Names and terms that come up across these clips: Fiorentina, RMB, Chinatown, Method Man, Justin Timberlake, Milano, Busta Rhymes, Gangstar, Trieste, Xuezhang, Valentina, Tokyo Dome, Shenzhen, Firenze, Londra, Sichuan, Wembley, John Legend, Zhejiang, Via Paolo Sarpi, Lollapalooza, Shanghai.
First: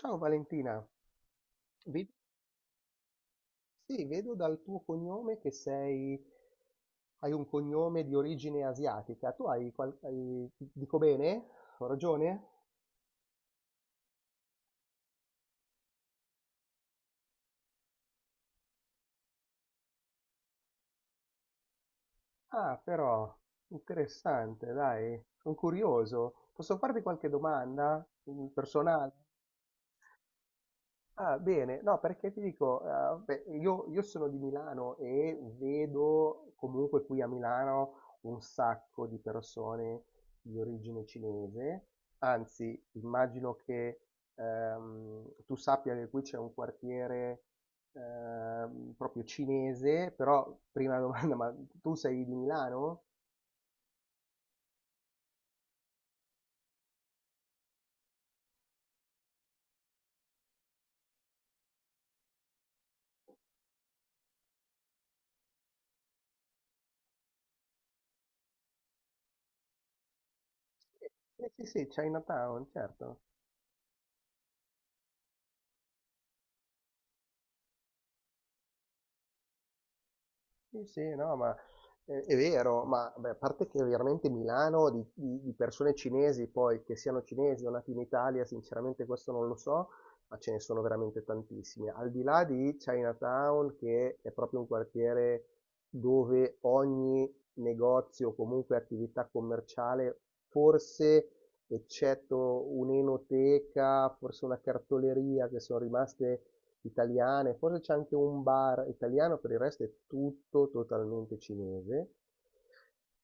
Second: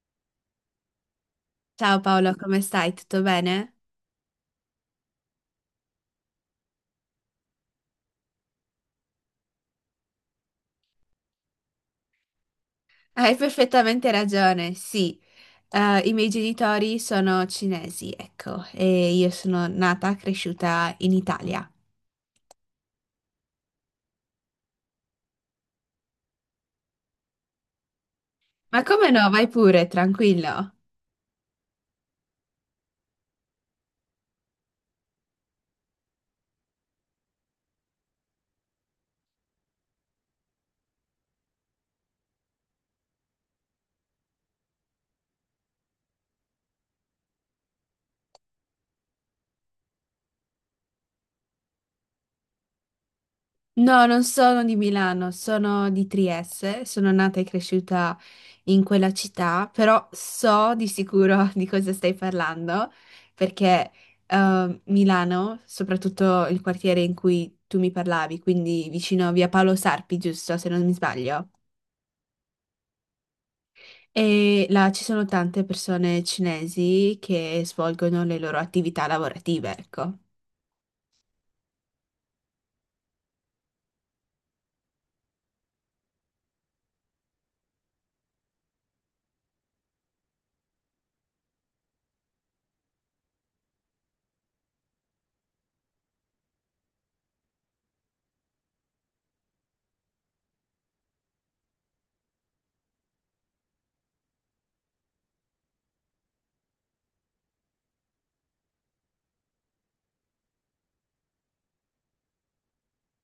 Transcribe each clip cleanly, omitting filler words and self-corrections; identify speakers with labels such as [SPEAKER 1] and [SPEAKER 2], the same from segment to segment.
[SPEAKER 1] Ciao Valentina,
[SPEAKER 2] Ciao
[SPEAKER 1] Ved-
[SPEAKER 2] Paolo, come stai? Tutto bene?
[SPEAKER 1] sì, vedo dal tuo cognome che sei, hai un cognome di origine asiatica. Tu hai, dico bene? Ho ragione?
[SPEAKER 2] Hai perfettamente ragione, sì. I miei genitori sono cinesi, ecco, e io sono nata, cresciuta in Italia.
[SPEAKER 1] Ah, però, interessante, dai, sono curioso. Posso farti qualche domanda
[SPEAKER 2] Ma come
[SPEAKER 1] personale?
[SPEAKER 2] no? Vai pure, tranquillo.
[SPEAKER 1] Ah, bene, no, perché ti dico, beh, io sono di Milano e vedo comunque qui a Milano un sacco di persone di origine cinese, anzi, immagino che tu sappia che qui c'è un quartiere proprio cinese, però prima domanda, ma tu sei di Milano?
[SPEAKER 2] No, non sono di Milano, sono di Trieste, sono nata e cresciuta in quella città, però so di sicuro di cosa stai parlando, perché Milano, soprattutto il quartiere in cui tu mi parlavi, quindi vicino a Via Paolo Sarpi, giusto, se non mi sbaglio.
[SPEAKER 1] Eh, sì, sì, sì, Chinatown, certo.
[SPEAKER 2] E là ci sono tante persone cinesi che svolgono le loro attività lavorative, ecco.
[SPEAKER 1] Sì, sì, no, ma è vero, ma beh, a parte che veramente Milano di persone cinesi, poi che siano cinesi o nati in Italia, sinceramente questo non lo so, ma ce ne sono veramente tantissime. Al di là di Chinatown, che è proprio un quartiere dove ogni negozio o comunque attività commerciale forse eccetto un'enoteca, forse una cartoleria che sono rimaste italiane, forse c'è anche un bar italiano, per il resto è tutto totalmente cinese.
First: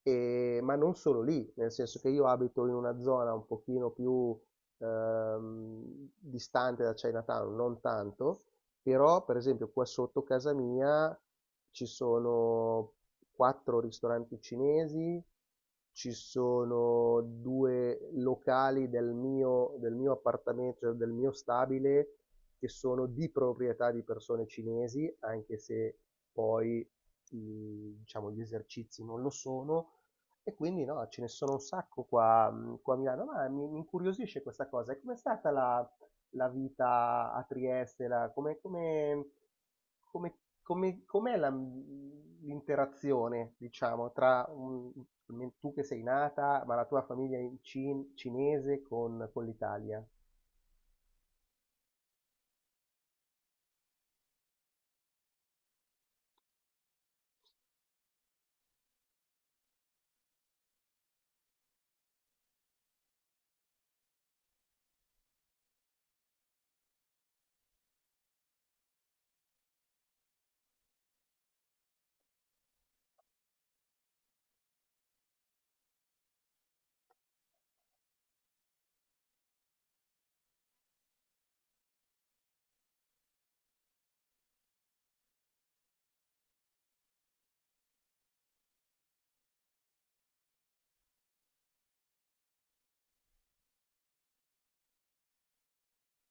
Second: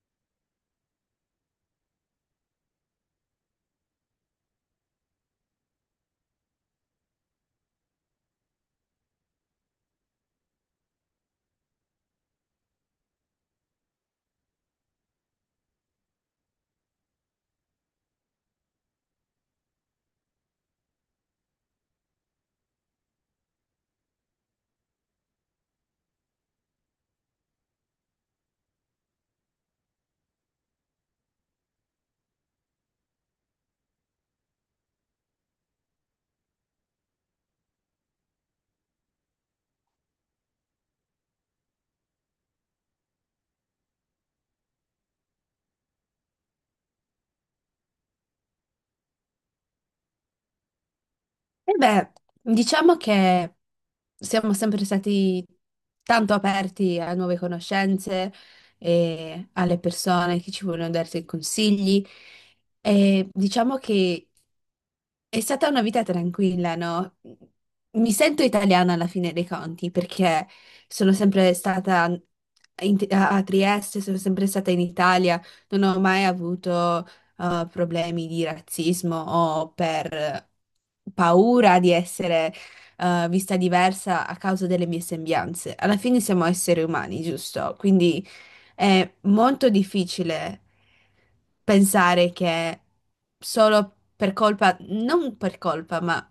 [SPEAKER 1] Ma non solo lì, nel senso che io abito in una zona un pochino più distante da Chinatown, non tanto, però per esempio qua sotto casa mia ci sono quattro ristoranti cinesi, ci sono due locali del mio appartamento, cioè del mio stabile, che sono di proprietà di persone cinesi, anche se poi diciamo, gli esercizi non lo sono, e quindi no, ce ne sono un sacco qua, qua a Milano, ma mi incuriosisce questa cosa. E com'è stata la vita a Trieste? La come come come come com'è la l'interazione, diciamo, tra un tu che sei nata, ma la tua famiglia in cinese con l'Italia?
[SPEAKER 2] E beh, diciamo che siamo sempre stati tanto aperti a nuove conoscenze e alle persone che ci vogliono dare dei consigli. E diciamo che è stata una vita tranquilla, no? Mi sento italiana alla fine dei conti perché sono sempre stata a Trieste, sono sempre stata in Italia, non ho mai avuto problemi di razzismo o per paura di essere vista diversa a causa delle mie sembianze. Alla fine siamo esseri umani, giusto? Quindi è molto difficile pensare che solo per colpa, non per colpa, ma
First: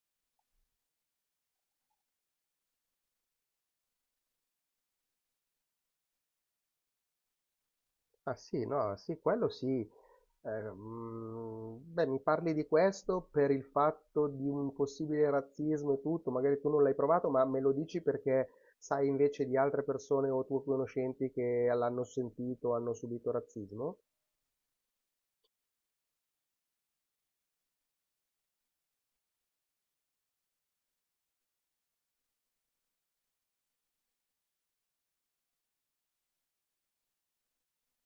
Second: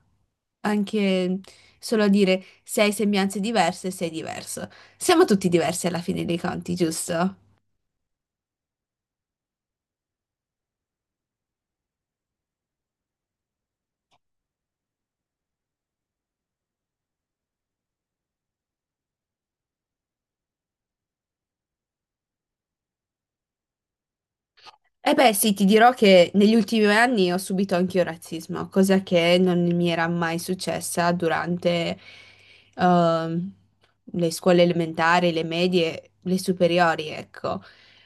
[SPEAKER 2] anche solo dire se hai sembianze diverse, sei diverso. Siamo tutti diversi alla fine dei conti, giusto?
[SPEAKER 1] Ah sì, no, sì, quello sì. Beh, mi parli di questo per il fatto di un possibile razzismo e tutto, magari tu non l'hai provato, ma me lo dici perché sai invece di altre persone o tue conoscenti che l'hanno sentito, hanno subito razzismo?
[SPEAKER 2] Eh beh, sì, ti dirò che negli ultimi anni ho subito anch'io razzismo, cosa che non mi era mai successa durante ehm, le scuole elementari, le medie, le superiori, ecco.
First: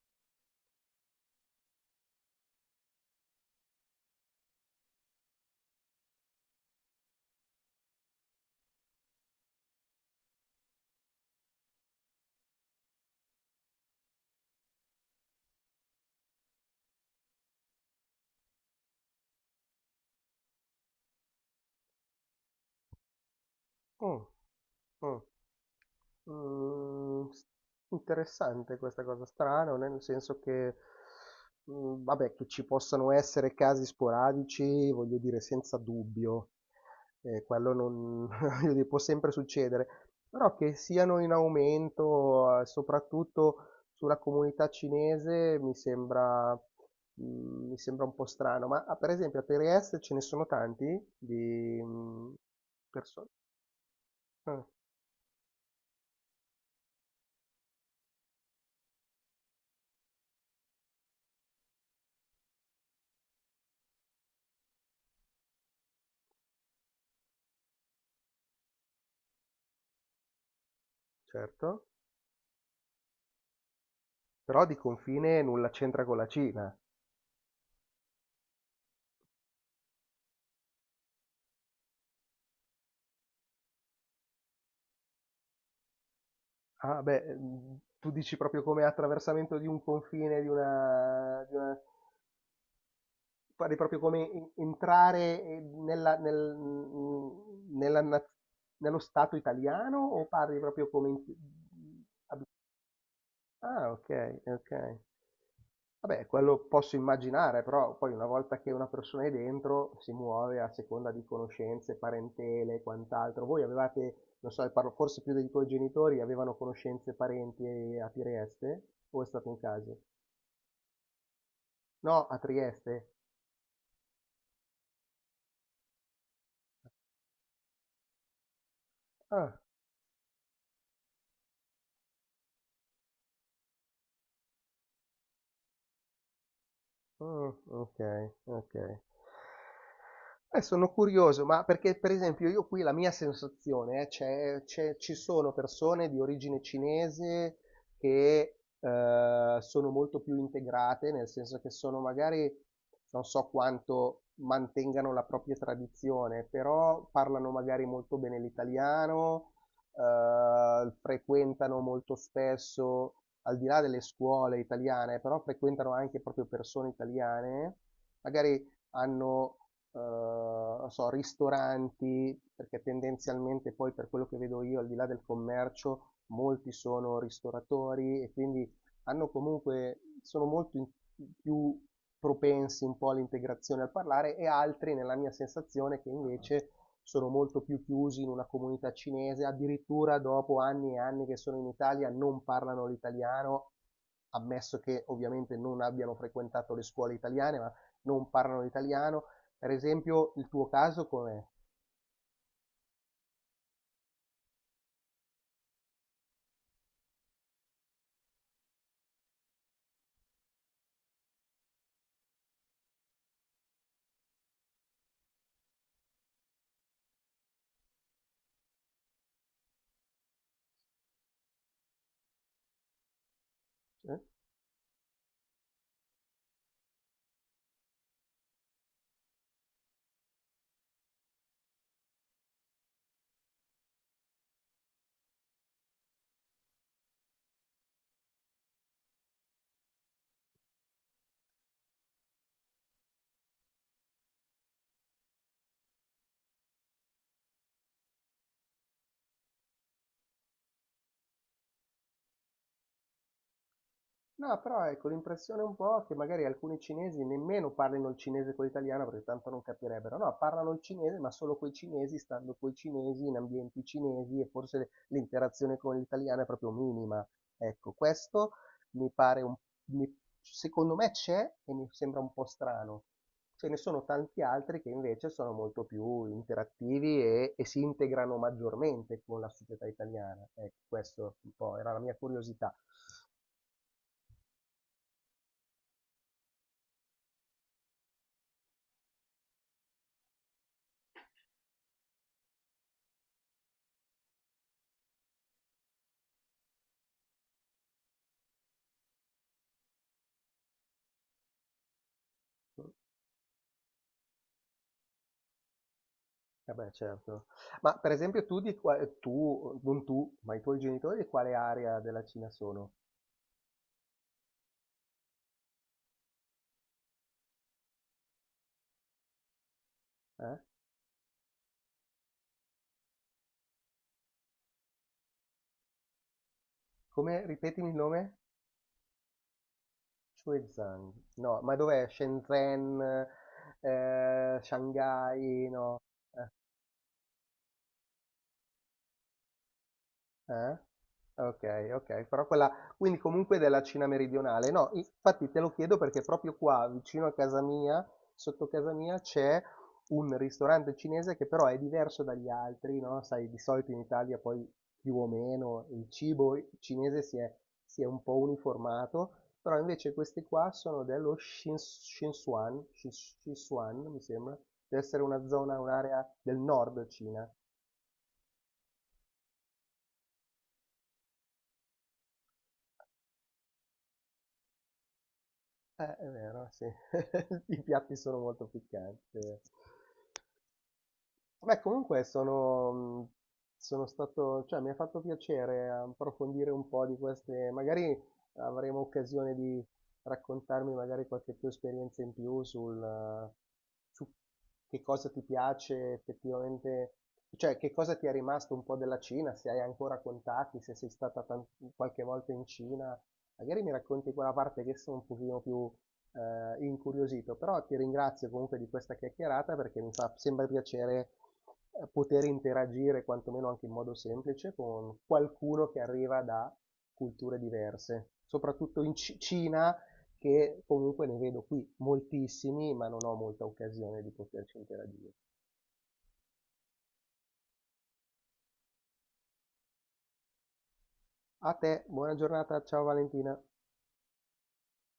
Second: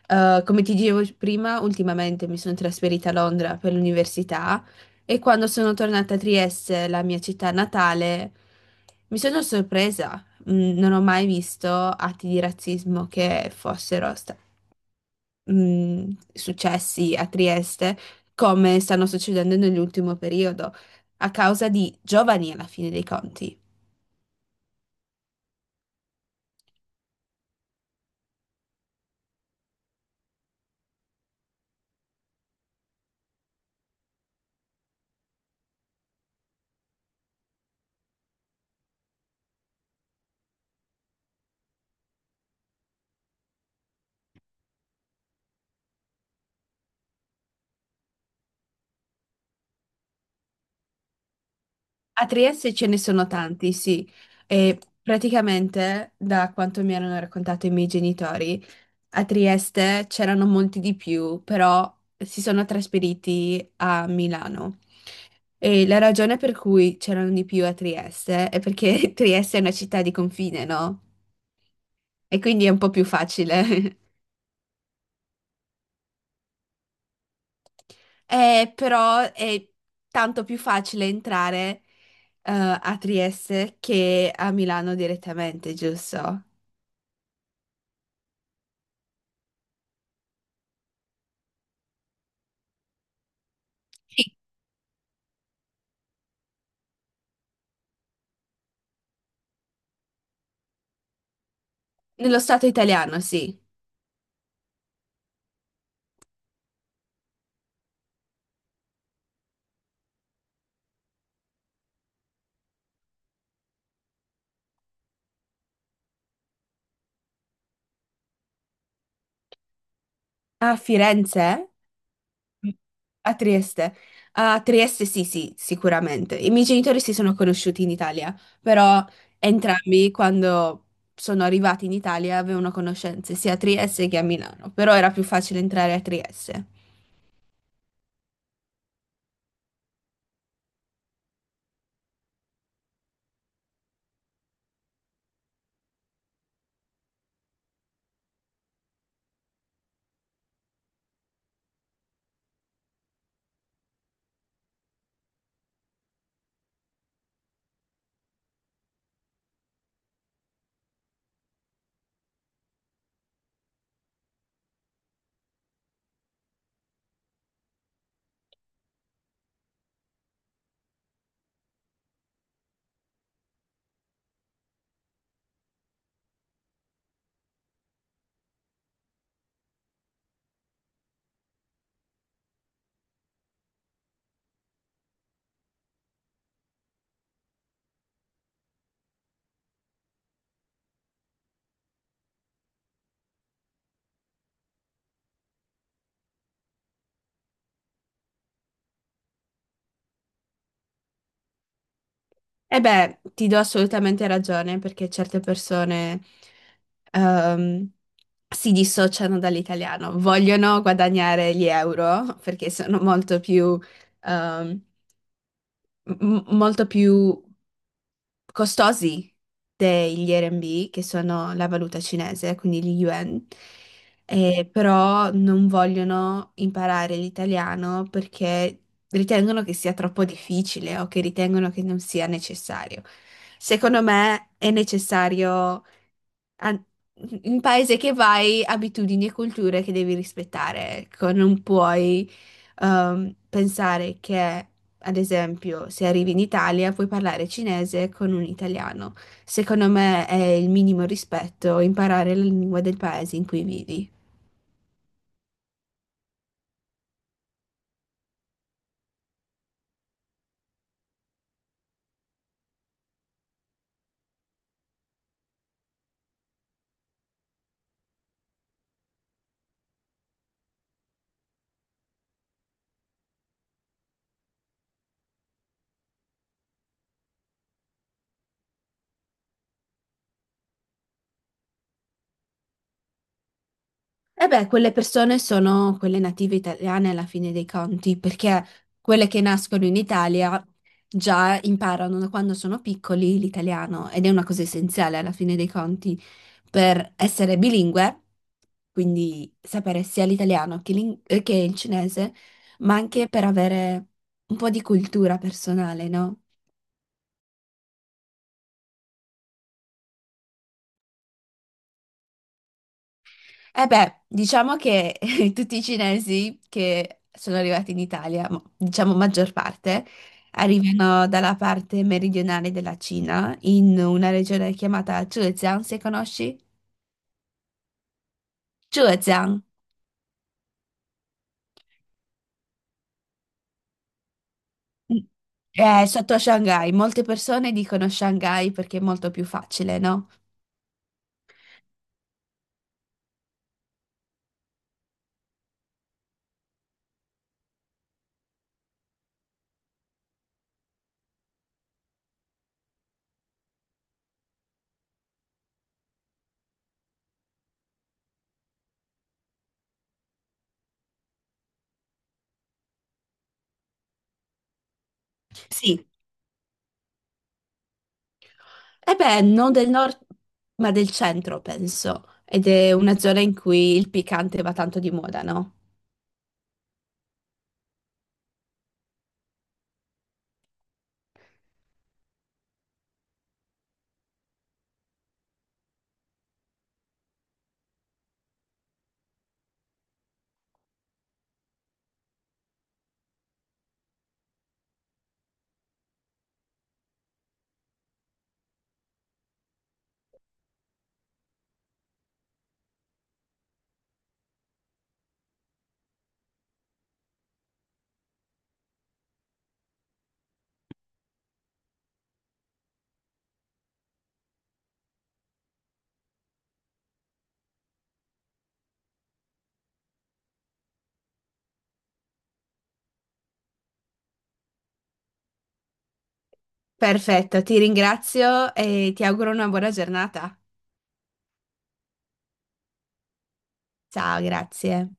[SPEAKER 2] Come ti dicevo prima, ultimamente mi sono trasferita a Londra per l'università e quando sono tornata a Trieste, la mia città natale, mi sono sorpresa. Non ho mai visto atti di razzismo che fossero successi a Trieste come stanno succedendo nell'ultimo periodo, a causa di giovani alla fine dei conti.
[SPEAKER 1] Mh, mh. Mhmm, s Interessante questa cosa, strano nel senso che, vabbè che ci possano essere casi sporadici, voglio dire senza dubbio, quello non voglio dire può sempre succedere, però che siano in aumento, soprattutto sulla comunità cinese mi sembra un po' strano. Ma, ah, per esempio a Trieste ce ne sono tanti di,
[SPEAKER 2] A
[SPEAKER 1] mhmm,
[SPEAKER 2] Trieste ce ne sono
[SPEAKER 1] perso
[SPEAKER 2] tanti, sì,
[SPEAKER 1] ah.
[SPEAKER 2] e praticamente da quanto mi hanno raccontato i miei genitori, a Trieste c'erano molti di più, però si sono trasferiti a Milano. E la ragione per cui c'erano di più a Trieste è perché Trieste è una città di confine, no?
[SPEAKER 1] Certo,
[SPEAKER 2] E quindi è un po' più facile.
[SPEAKER 1] però di confine nulla c'entra con la Cina.
[SPEAKER 2] Però è tanto più facile entrare, eh, a Trieste che a Milano direttamente, giusto?
[SPEAKER 1] Ah beh, tu dici proprio come attraversamento di un confine, di una pare proprio come
[SPEAKER 2] Sì.
[SPEAKER 1] en entrare, nella naz nello Stato italiano o parli proprio come in mhmm
[SPEAKER 2] Nello stato italiano, sì.
[SPEAKER 1] Ah, okay, okay. Vabbè, quello posso immaginare, però poi una volta che una persona è dentro si muove a seconda di conoscenze, parentele e quant'altro. Voi avevate, non so, parlo forse più dei tuoi genitori, avevano conoscenze, parenti a Trieste? O è stato un caso?
[SPEAKER 2] A Firenze?
[SPEAKER 1] No, a Trieste?
[SPEAKER 2] A Trieste. A Trieste sì, sì, sicuramente. I miei genitori si sono conosciuti in Italia, però
[SPEAKER 1] Ah.
[SPEAKER 2] entrambi quando sono arrivati in Italia avevano conoscenze sia a Trieste che a Milano, però era più facile entrare a Trieste.
[SPEAKER 1] Mm, ok, ok. Sono curioso, ma perché per esempio io qui la mia sensazione è ci sono persone di origine cinese che sono molto più integrate, nel senso che sono magari, non so quanto mantengano la propria tradizione, però parlano magari molto bene l'italiano, frequentano molto spesso, al di là delle scuole italiane, però frequentano anche proprio persone italiane, magari hanno, non so, ristoranti, perché tendenzialmente poi per quello che vedo io, al di là del commercio, molti sono ristoratori e quindi hanno comunque, sono più propensi un po' all'integrazione al parlare e altri, nella mia sensazione, che invece sono molto più chiusi in una comunità cinese, addirittura dopo anni e anni che sono in Italia non parlano l'italiano, ammesso che ovviamente non abbiano frequentato le scuole italiane, ma non parlano l'italiano. Per esempio, il tuo caso com'è?
[SPEAKER 2] E beh, ti do assolutamente ragione perché certe persone ehm, si dissociano dall'italiano, vogliono guadagnare gli euro perché sono molto più, ehm, molto più costosi degli RMB, che sono la valuta cinese, quindi gli yuan,
[SPEAKER 1] Eh?
[SPEAKER 2] però non vogliono imparare l'italiano perché ritengono che sia troppo difficile o che ritengono che non sia necessario. Secondo me è necessario a- in paese che vai, abitudini e culture che devi rispettare. Ecco, non puoi pensare che, ad esempio, se arrivi in Italia puoi parlare cinese con un italiano. Secondo me è il minimo rispetto imparare la lingua del paese in cui vivi.
[SPEAKER 1] No, però ecco, l'impressione un po' che magari alcuni cinesi nemmeno parlino il cinese con l'italiano perché tanto non capirebbero, no, parlano il cinese ma solo coi cinesi, stando coi cinesi, in ambienti cinesi e forse l'interazione con l'italiano è proprio minima. Ecco, questo mi pare un, mi- secondo me c'è e mi sembra un po' strano. Ce ne sono tanti altri che invece sono molto più interattivi e si integrano maggiormente con la società italiana. Ecco, questo un po' era la mia curiosità.
[SPEAKER 2] E beh, quelle persone sono quelle native italiane alla fine dei conti, perché quelle che nascono in Italia già imparano da quando sono piccoli l'italiano ed è una cosa essenziale alla fine dei conti per essere bilingue, quindi sapere sia l'italiano che, che il cinese, ma anche per avere un po' di cultura personale, no?
[SPEAKER 1] Eh beh, certo. Ma per esempio tu di qua tu, non tu, ma i tuoi genitori di quale area della Cina sono?
[SPEAKER 2] Eh beh, diciamo che tutti i cinesi che sono arrivati in Italia, diciamo maggior parte,
[SPEAKER 1] Eh?
[SPEAKER 2] arrivano dalla parte meridionale della Cina, in una regione chiamata Zhejiang, se conosci?
[SPEAKER 1] Come, ripetimi il nome?
[SPEAKER 2] Zhejiang.
[SPEAKER 1] Xuezhang. No, ma dov'è? Shenzhen,
[SPEAKER 2] Mm.
[SPEAKER 1] Shanghai, no?
[SPEAKER 2] È sotto Shanghai. Molte persone dicono Shanghai perché è molto più facile, no?
[SPEAKER 1] Eh? Okay, okay, però quella quindi comunque della Cina meridionale. No, infatti te lo chiedo perché proprio qua vicino a casa mia, sotto casa mia, c'è un ristorante cinese che però è diverso dagli altri, no, sai, di solito in Italia poi più o meno il cibo cinese si è un po' uniformato, però invece questi qua sono dello Sichuan, Sichuan, mi sembra, deve essere una zona,
[SPEAKER 2] Sì.
[SPEAKER 1] un'area del nord Cina.
[SPEAKER 2] Eh beh, non del nord, ma del centro, penso. Ed è una zona in cui il piccante va tanto di moda, no?
[SPEAKER 1] È vero, sì. I piatti sono molto piccanti. Beh, comunque sono stato, cioè mi ha fatto piacere approfondire un po' di queste, magari avremo occasione di raccontarmi magari qualche più esperienza in più sul, su che cosa ti piace effettivamente, cioè che cosa ti è rimasto un po' della Cina, se hai ancora contatti, se sei stata qualche volta in Cina, magari mi racconti quella parte che sono un pochino più incuriosito, però ti ringrazio comunque di questa chiacchierata perché mi fa sempre piacere poter interagire, quantomeno anche in modo semplice, con qualcuno che arriva da culture diverse, soprattutto in Cina, che comunque ne vedo qui moltissimi, ma non ho molta occasione di poterci interagire.
[SPEAKER 2] Perfetto, ti ringrazio e ti auguro una buona giornata.
[SPEAKER 1] A te, buona giornata, ciao Valentina.
[SPEAKER 2] Ciao, grazie.